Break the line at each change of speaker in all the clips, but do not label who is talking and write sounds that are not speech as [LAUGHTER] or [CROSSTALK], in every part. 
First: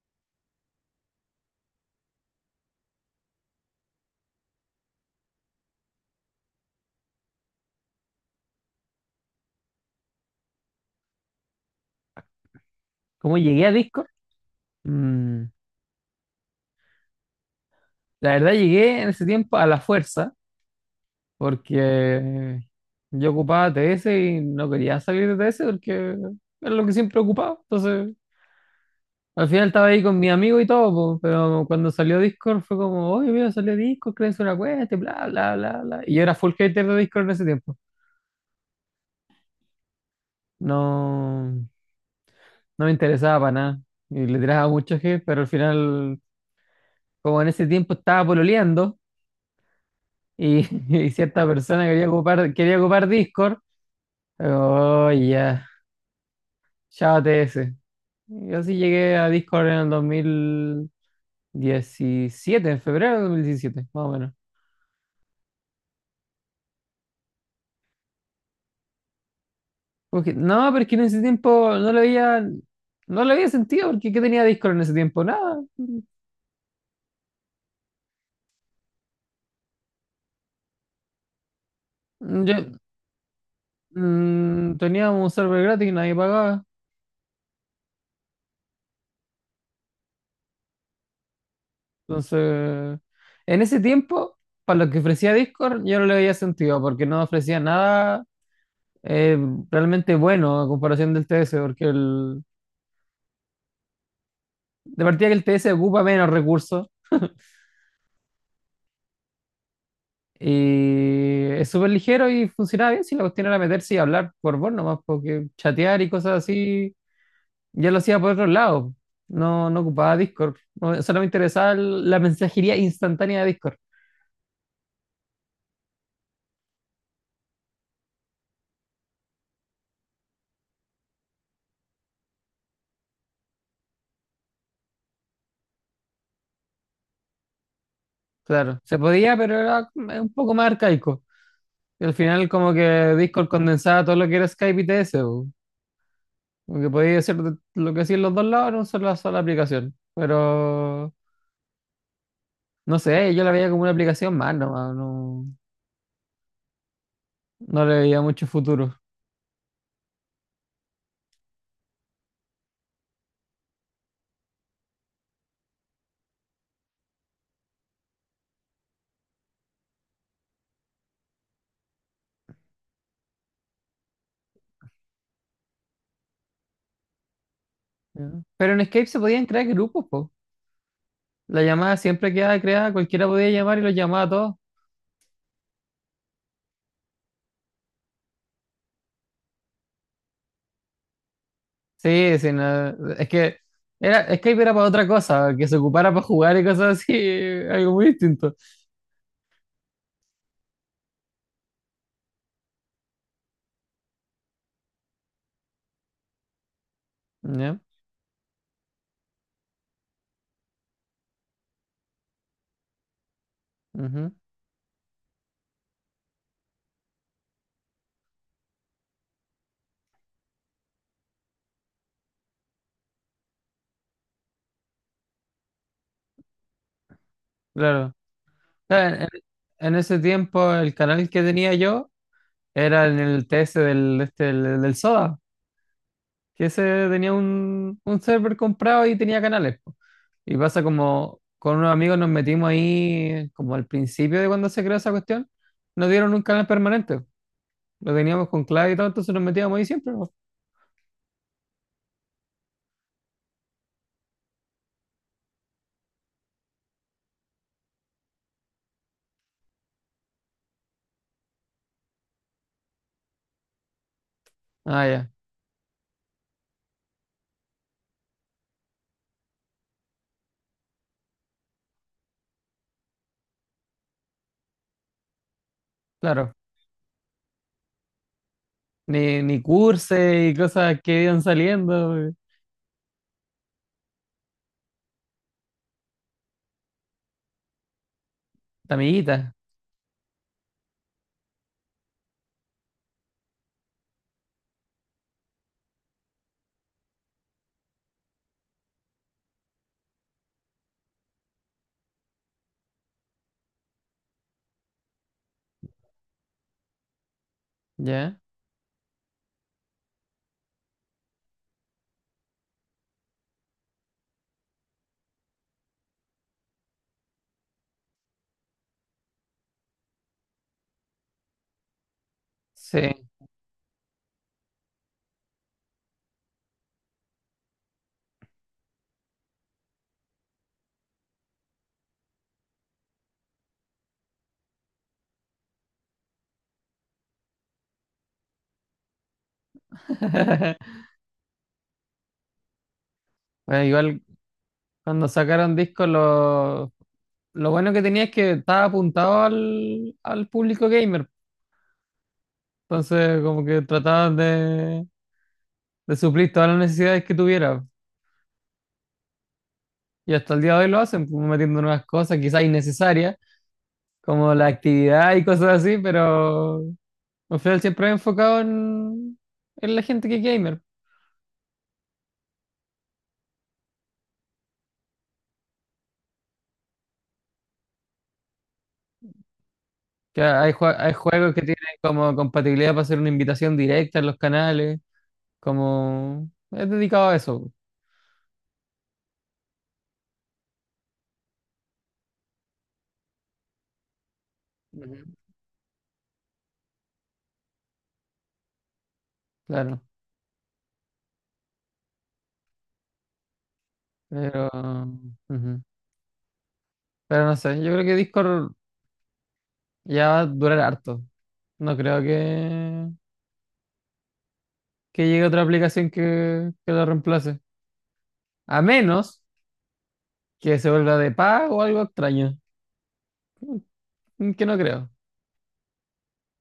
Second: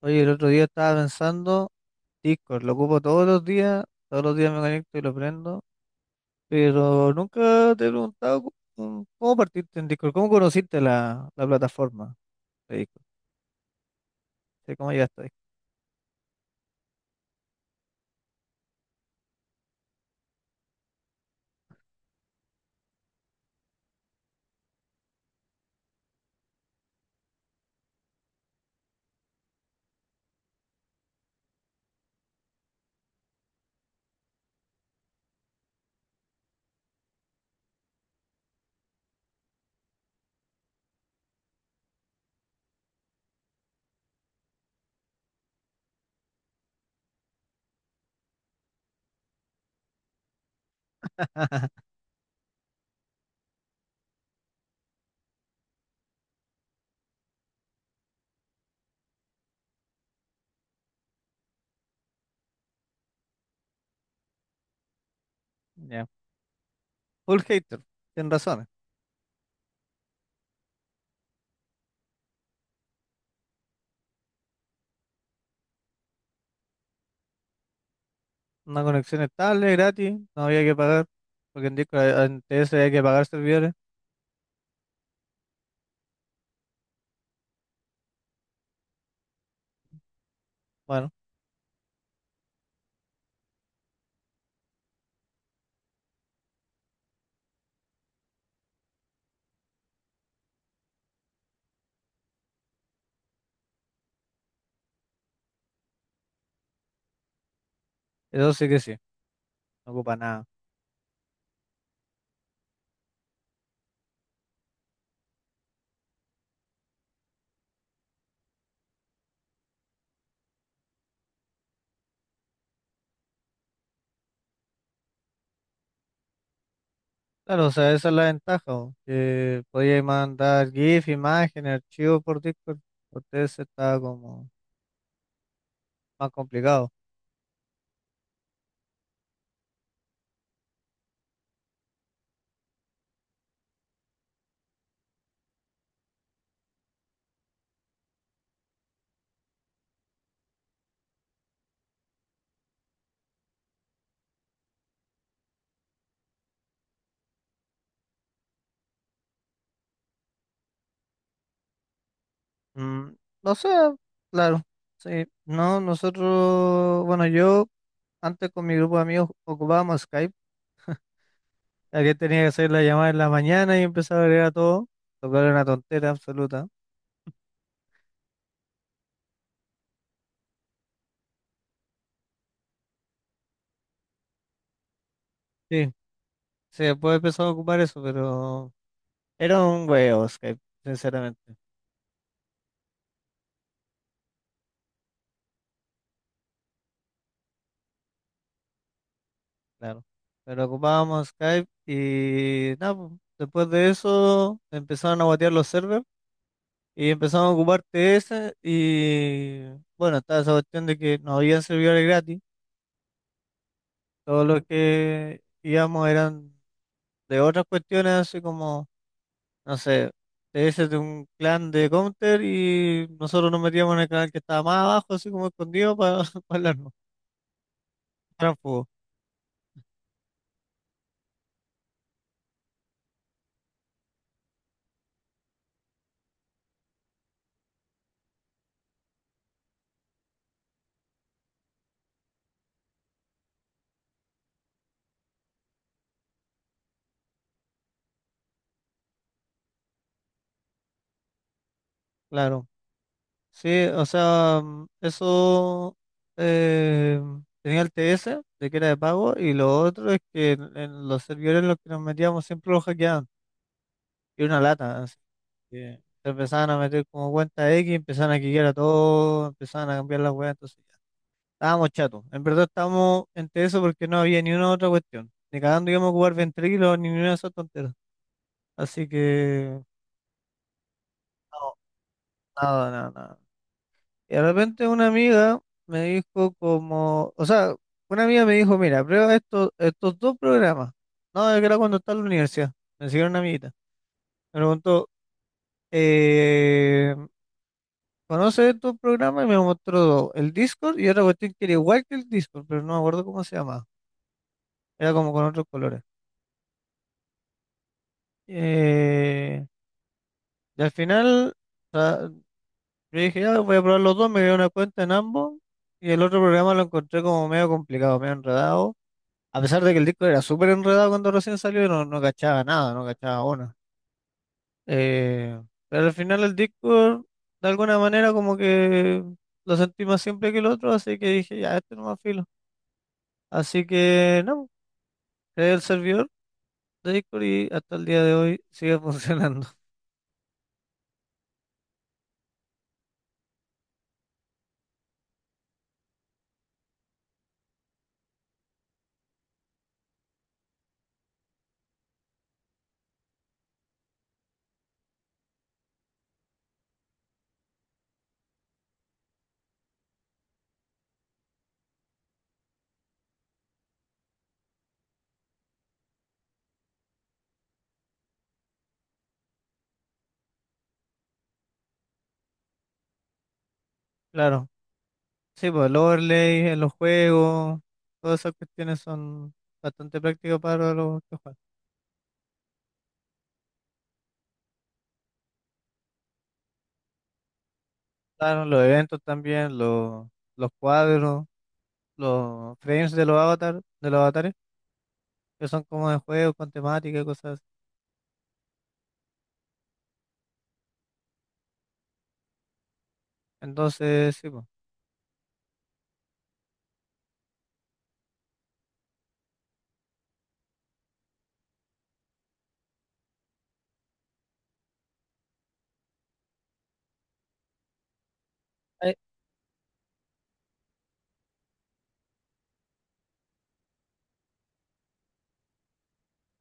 Oye, el otro día estaba pensando, Discord, lo ocupo todos los días me conecto y lo prendo, pero nunca te he preguntado cómo partiste en Discord, cómo conociste la plataforma de Discord.
¿Cómo llegué a Discord?
Sí, cómo llegaste ahí.
Mm, la verdad llegué en ese tiempo a la fuerza, porque yo ocupaba TS y no quería salir de TS porque era lo que siempre ocupaba. Entonces, al final estaba ahí con mi amigo y todo, po, pero cuando salió Discord fue como, oye, mira, salió Discord, créense una cuenta, y bla, bla, bla, bla. Y yo era full hater de Discord en ese tiempo. No, no me interesaba para nada. Y le tiraba mucho hate, pero al final, como en ese tiempo estaba pololeando. y, [LAUGHS] y cierta
[LAUGHS]
persona quería ocupar Discord. Oh, ya, chao TS. Yo sí llegué a Discord en el 2017, en febrero del 2017, más o menos.
Ya. Full hater, tienes razones.
Porque, no, pero es que en ese tiempo no lo había sentido, porque ¿qué tenía Discord en ese tiempo? Nada.
Una conexión estable, gratis, no había que pagar, porque en Discord, en
Yo,
TS había que pagar servidores.
teníamos un server gratis y nadie pagaba.
Bueno,
Entonces, en ese tiempo, para lo que ofrecía Discord, yo no le había sentido, porque no ofrecía nada eh, realmente bueno a comparación del T S porque de partida que el T S ocupa menos recursos
eso sí que sí, no ocupa nada.
y es súper ligero y funciona bien si la cuestión era meterse y hablar por voz nomás, porque chatear y cosas así ya lo hacía por otro lado. No, no ocupaba Discord, no, solo me interesaba la mensajería instantánea de Discord.
Claro, o sea, esa es la ventaja, po, que podíais mandar GIF, imágenes, archivos por Discord. Por TS está como más complicado.
Claro, se podía, pero era un poco más arcaico. Y al final como que Discord condensaba todo lo que era Skype y TS. Po. Como que podéis hacer lo que hacían los dos lados en una sola aplicación. Pero no sé, yo la veía como una aplicación más nomás, no le veía mucho futuro.
Mm, no sé, claro, sí. No, nosotros, bueno, yo antes con mi grupo de amigos ocupábamos Skype, ya que tenía que hacer la llamada en la mañana y empezaba a agregar a todo, lo cual era una tontera absoluta.
Ya. Pero en Escape se podían crear grupos, po. La llamada siempre quedaba creada, cualquiera podía llamar y los llamaba a todos.
Sí, sí, después empezó a ocupar eso, pero era un huevo Skype, sinceramente.
Sí, sí, no, es que Escape era para otra cosa, que se ocupara para jugar y cosas así, [LAUGHS] algo muy distinto.
Claro. Pero ocupábamos Skype y nada, pues, después de eso empezaron a guatear los servers y empezaron a
Ya,
ocupar TS y bueno, estaba esa cuestión de que no habían servidores gratis,
ujú,
todos los que íbamos eran de otras cuestiones, así como, no sé, TS de un clan de Counter y nosotros nos metíamos en el canal que estaba más abajo, así como escondido para [LAUGHS] hablarnos,
claro.
tránsfugo,
Claro. En ese tiempo el canal que tenía yo era en el TS del, este, del del Soda. Que ese tenía un server comprado y tenía canales. Po. Y pasa como con unos amigos nos metimos ahí, como al principio de cuando se creó esa cuestión, nos dieron un canal permanente. Lo teníamos con clave y todo, entonces nos metíamos ahí siempre. Po.
claro. Sí, o sea, eso eh, tenía el TS de que era de pago y lo otro es que en los servidores en los que nos metíamos siempre lo hackeaban y era una lata,
Ah,
así
ya,
que se empezaban a meter como cuenta X, empezaban a hackear a todo, empezaban a cambiar las weas, entonces ya, estábamos chatos, en verdad estábamos en TS porque no había ni una otra cuestión, ni cagando íbamos a jugar
claro.
ventrilos ni ninguna de esas tonteras, así
Ni
que
cursos y cosas que iban
no,
saliendo.
nada, nada, nada. Y de repente una amiga me dijo como, o sea, una amiga me dijo, mira, prueba
Amiguitas,
estos dos programas. No, es que era cuando estaba en la universidad. Me siguió una amiguita. Me preguntó, eh, ¿conoces estos programas? Y me mostró dos, el Discord y otra cuestión que era igual que el Discord, pero no me acuerdo cómo se llamaba. Era como con otros colores.
ya.
Eh, y al final, o sea, yo dije, ya voy a probar los dos, me creé una cuenta en ambos. Y el otro programa lo encontré como medio complicado, medio enredado. A pesar de que el disco era súper enredado cuando recién salió, no, no cachaba nada, no
Sí.
cachaba una. Eh, pero al final el Discord, de alguna manera, como que lo sentí más simple que el otro, así que dije, ya, este no más filo. Así que, no, creé el servidor de Discord y hasta el día de hoy sigue [LAUGHS] funcionando.
[LAUGHS] Bueno, igual cuando sacaron discos, lo bueno que tenía es que estaba apuntado al público gamer. Entonces, como que trataban de suplir todas las necesidades que tuviera. Y hasta el día de hoy lo hacen, como metiendo nuevas cosas, quizás innecesarias, como la actividad y cosas así, pero al final siempre he enfocado en la gente que es gamer.
Claro, sí, pues el overlay en los juegos, todas esas cuestiones son bastante
Que
prácticas para
hay
los que
juegos
juegan.
que tienen como compatibilidad para hacer una invitación directa en los canales, como es dedicado a eso.
Claro, los eventos también, los cuadros. Los frames de los avatares,
Ujú.
que son como de juegos con temática y cosas así.
Claro.
Entonces, sí,
Pero,
po.
ujú. Pero no sé, yo creo que Discord ya va a durar harto. No creo que llegue otra aplicación que la reemplace. A
Hay,
menos que se vuelva de pago o algo extraño, que no creo.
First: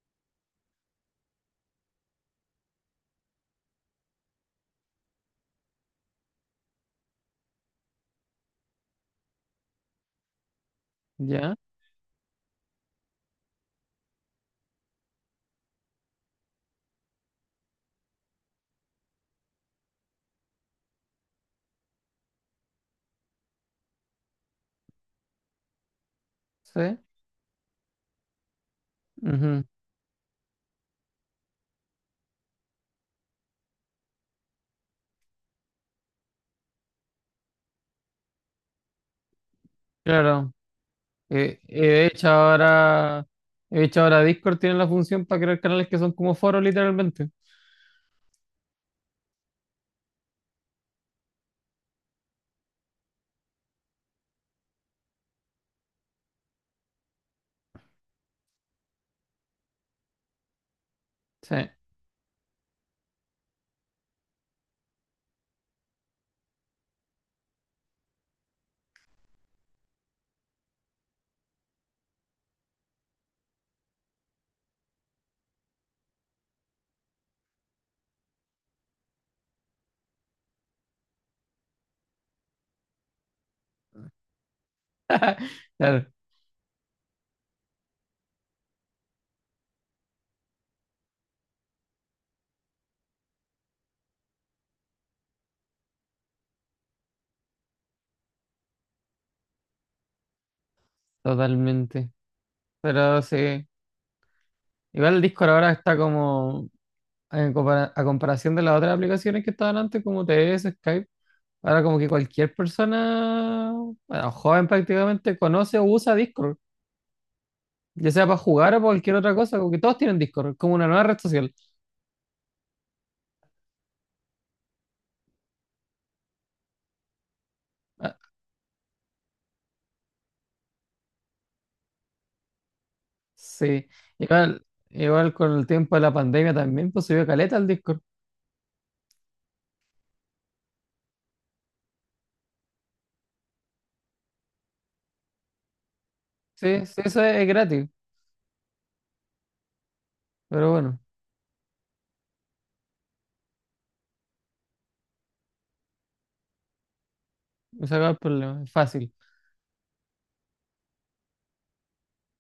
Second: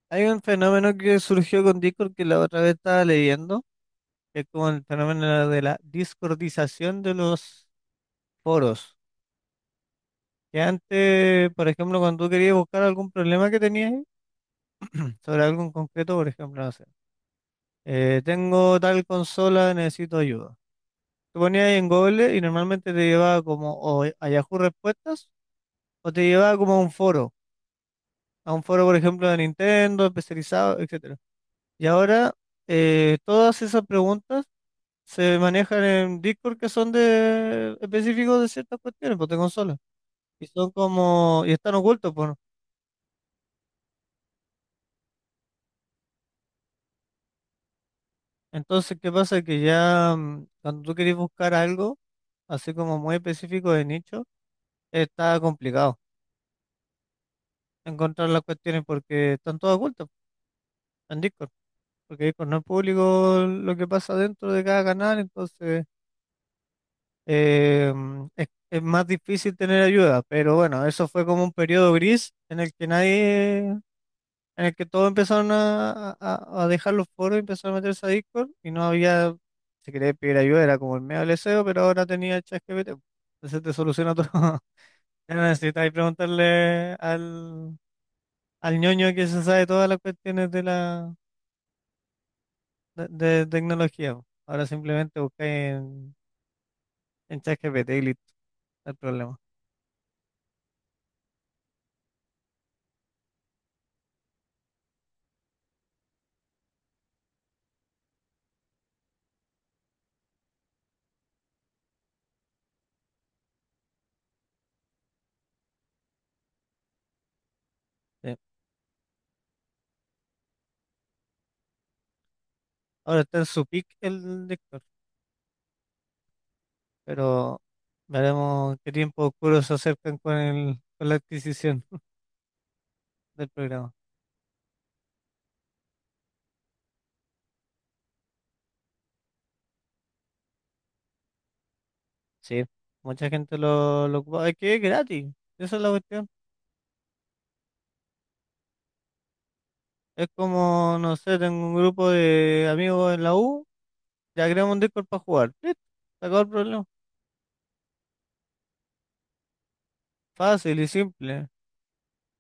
hay un fenómeno que surgió con Discord que la otra vez estaba leyendo, que es como el fenómeno de la discordización de los foros. Que antes,
¿Ya?
por ejemplo, cuando tú querías buscar algún problema que tenías [CLEARS THROAT] sobre algo en concreto, por ejemplo, no sé, tengo tal consola, necesito ayuda. Te ponías ahí en Google y normalmente te llevaba como o a Yahoo Respuestas o te llevaba como a un
¿Sí?
foro a un foro, por ejemplo, de
Ujú.
Nintendo, especializado, etcétera. Y ahora todas esas preguntas se manejan en Discord que son de específicos de ciertas cuestiones, pues, de consolas. Y
Claro.
son como, y
Eh,
están
eh, de
ocultos,
hecho,
pues, ¿no?
ahora, de hecho, ahora, Discord tiene la función para crear canales que son como foros, literalmente.
Entonces, ¿qué pasa? Que ya, cuando tú querés buscar algo, así como muy específico de nicho, está complicado encontrar las cuestiones porque están todas ocultas en Discord.
Sí,
Porque Discord no es público lo que pasa dentro de cada canal, entonces es más difícil tener ayuda, pero bueno, eso fue como un periodo gris en el que nadie, en el que todos empezaron a dejar los foros y empezaron a meterse a Discord y no había, si querías pedir ayuda era como el medio del deseo, pero ahora tenía ChatGPT. Entonces te soluciona todo. [LAUGHS] Ya no necesitas
claro,
preguntarle al ñoño que se sabe todas las cuestiones de tecnología, po. Ahora simplemente buscáis en, ChatGPT y listo, no hay problema.
totalmente. Pero sí, igual el Discord ahora está como, a comparación de las otras aplicaciones que estaban antes, como TS, Skype. Ahora como que cualquier persona, bueno, joven prácticamente, conoce o usa Discord, ya sea
Sí.
para jugar o para cualquier otra cosa, como que todos tienen Discord, es como una nueva red social.
Ahora está en su pick el Lector, pero
Ah,
veremos qué tiempo oscuro se acercan con la adquisición [LAUGHS] del
sí,
programa.
igual, igual con el tiempo de la pandemia también, pues subió caleta al Discord.
Sí, mucha gente lo ocupa. Es que es gratis, esa es la cuestión.
Sí, sí, eso es gratis,
Es
pero
como,
bueno,
no sé, tengo un grupo de amigos en la U, ya creamos un Discord para jugar. Listo, se acabó el problema.
me saca el problema, es fácil.
Fácil y simple.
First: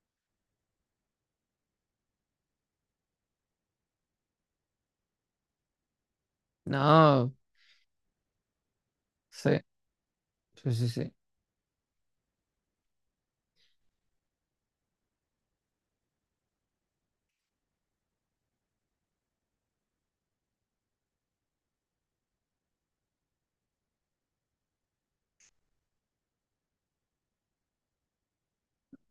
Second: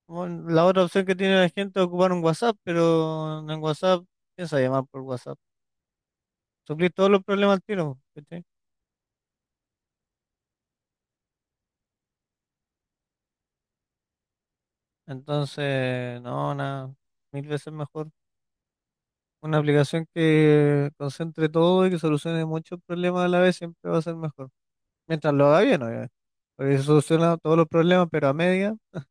Bueno, la otra opción que tiene la gente es ocupar un WhatsApp, pero en WhatsApp, piensa llamar por WhatsApp. Suplir todos los
No,
problemas al tiro, ¿cachai?
sí, sí, sí, sí.
Entonces, no, nada, mil veces mejor. Una aplicación que concentre todo y que solucione muchos problemas a la vez siempre va a ser mejor. Mientras lo haga bien, obviamente. Porque si soluciona todos los problemas, pero a media, [LAUGHS]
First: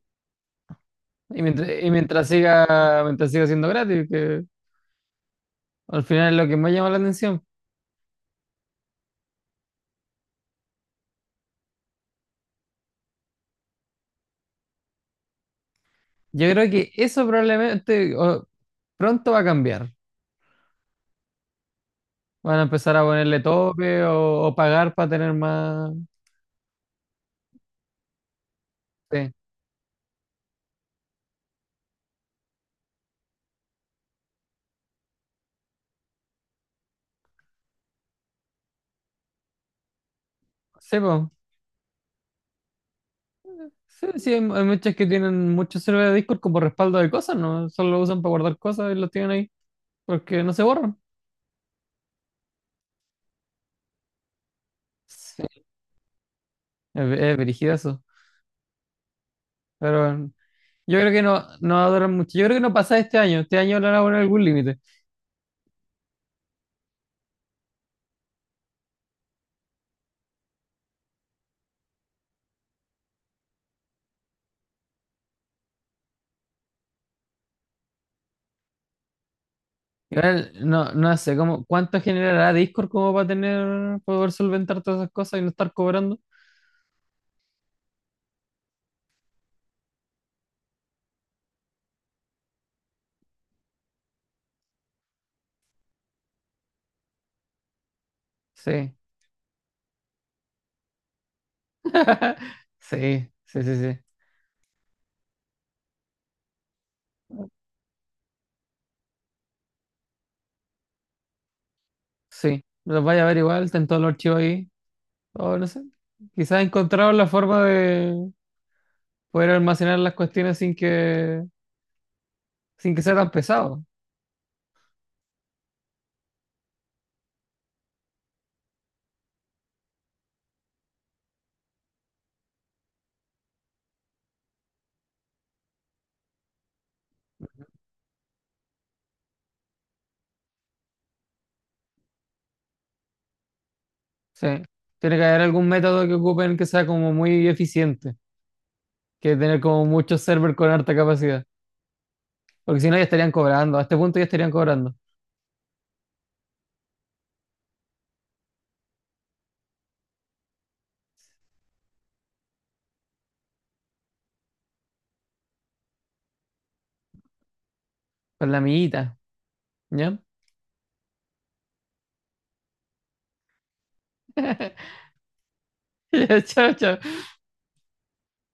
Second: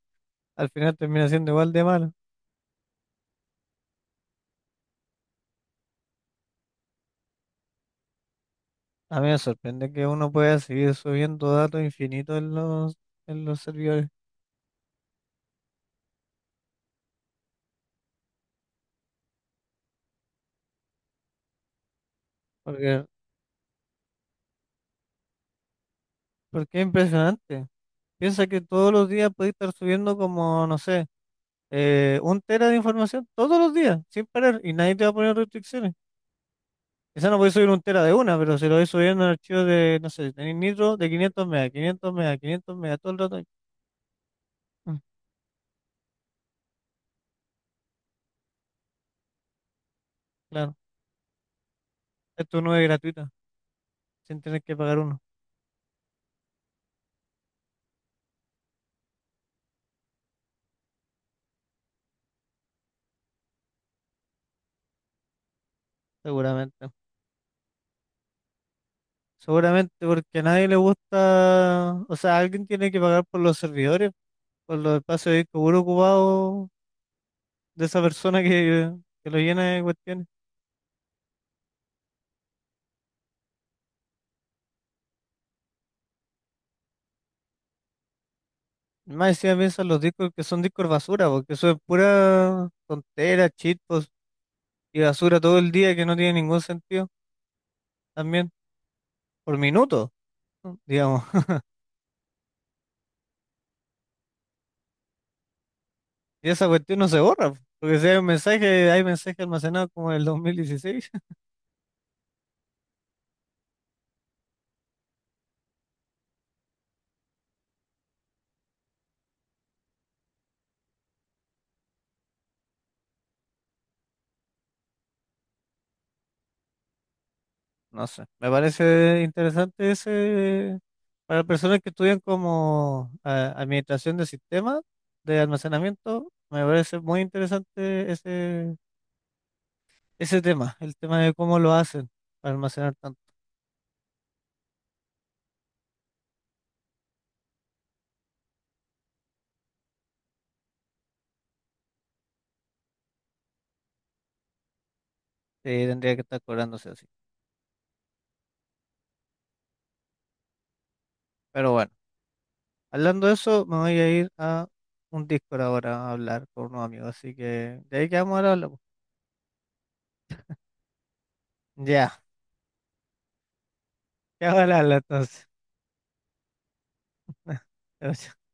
al final termina
Y
siendo
mientras,
igual de
y
malo.
mientras siga, mientras siga siendo gratis, que al final es lo que más llama la atención.
A mí me sorprende que uno pueda seguir subiendo datos infinitos en los servidores.
Yo creo que eso probablemente pronto va a cambiar. Van a empezar a
Porque,
ponerle tope o pagar para tener más.
porque es impresionante. Piensa que todos los días
Sí,
puede estar subiendo como, no sé, un tera de información todos los días, sin parar, y nadie te va a poner restricciones. Quizá no podéis subir un tera de una, pero si lo vais subiendo en archivos de, no sé, tenéis Nitro
sí,
de
po.
500 megas, 500 megas, 500 megas, todo el rato.
Sí, sí, hay muchas
Mm,
que tienen muchos servidores de Discord como respaldo de cosas, ¿no? Solo lo usan para guardar cosas y los tienen ahí porque no se
claro,
borran.
esto no es gratuita, sin tener que pagar uno,
Sí, es brígido eso. Pero bueno, yo creo que no, no va a durar mucho. Yo creo que no pasa este año. Este año le van a poner algún límite.
seguramente. Seguramente porque a nadie le gusta, o sea, alguien tiene que pagar por los servidores, por los espacios de disco duro ocupados de esa persona que lo llena de cuestiones.
Igual, no, no sé cómo, cuánto generará Discord como para tener, poder solventar todas esas cosas y no estar cobrando.
Más encima piensan los discos que son discos basura, porque eso es pura tontera, cheat post y basura todo el día que no tiene ningún sentido también,
Sí,
por minuto. ¿No? Digamos. [LAUGHS]
sí, sí, sí, sí.
Y esa cuestión no se borra, po, porque si hay un mensaje, hay mensaje almacenado como el 2016. [LAUGHS]
Sí, los vaya a ver igual, están todos los archivos ahí. O no sé. Quizás encontraron la forma de poder almacenar las cuestiones sin que sea tan pesado.
No sé, me parece interesante ese para personas que estudian como administración de sistemas de almacenamiento. Me parece muy interesante ese tema, el tema de cómo lo hacen para almacenar tanto.
Sí. Tiene que haber algún método que ocupen que sea como muy eficiente, que tener como muchos servers con alta capacidad. Porque si no, ya estarían cobrando. A este punto ya estarían cobrando.
Sí, tendría que estar cobrándose así. Pero bueno, hablando de eso, me voy a ir a un Discord ahora a hablar con unos amigos. Así que de ahí quedamos
Con
ahora.
la
Hablamos.
amiguita. ¿Ya?
Ya. Ya va la
[LAUGHS]
lata.
Ya, chao, chao.
[LAUGHS]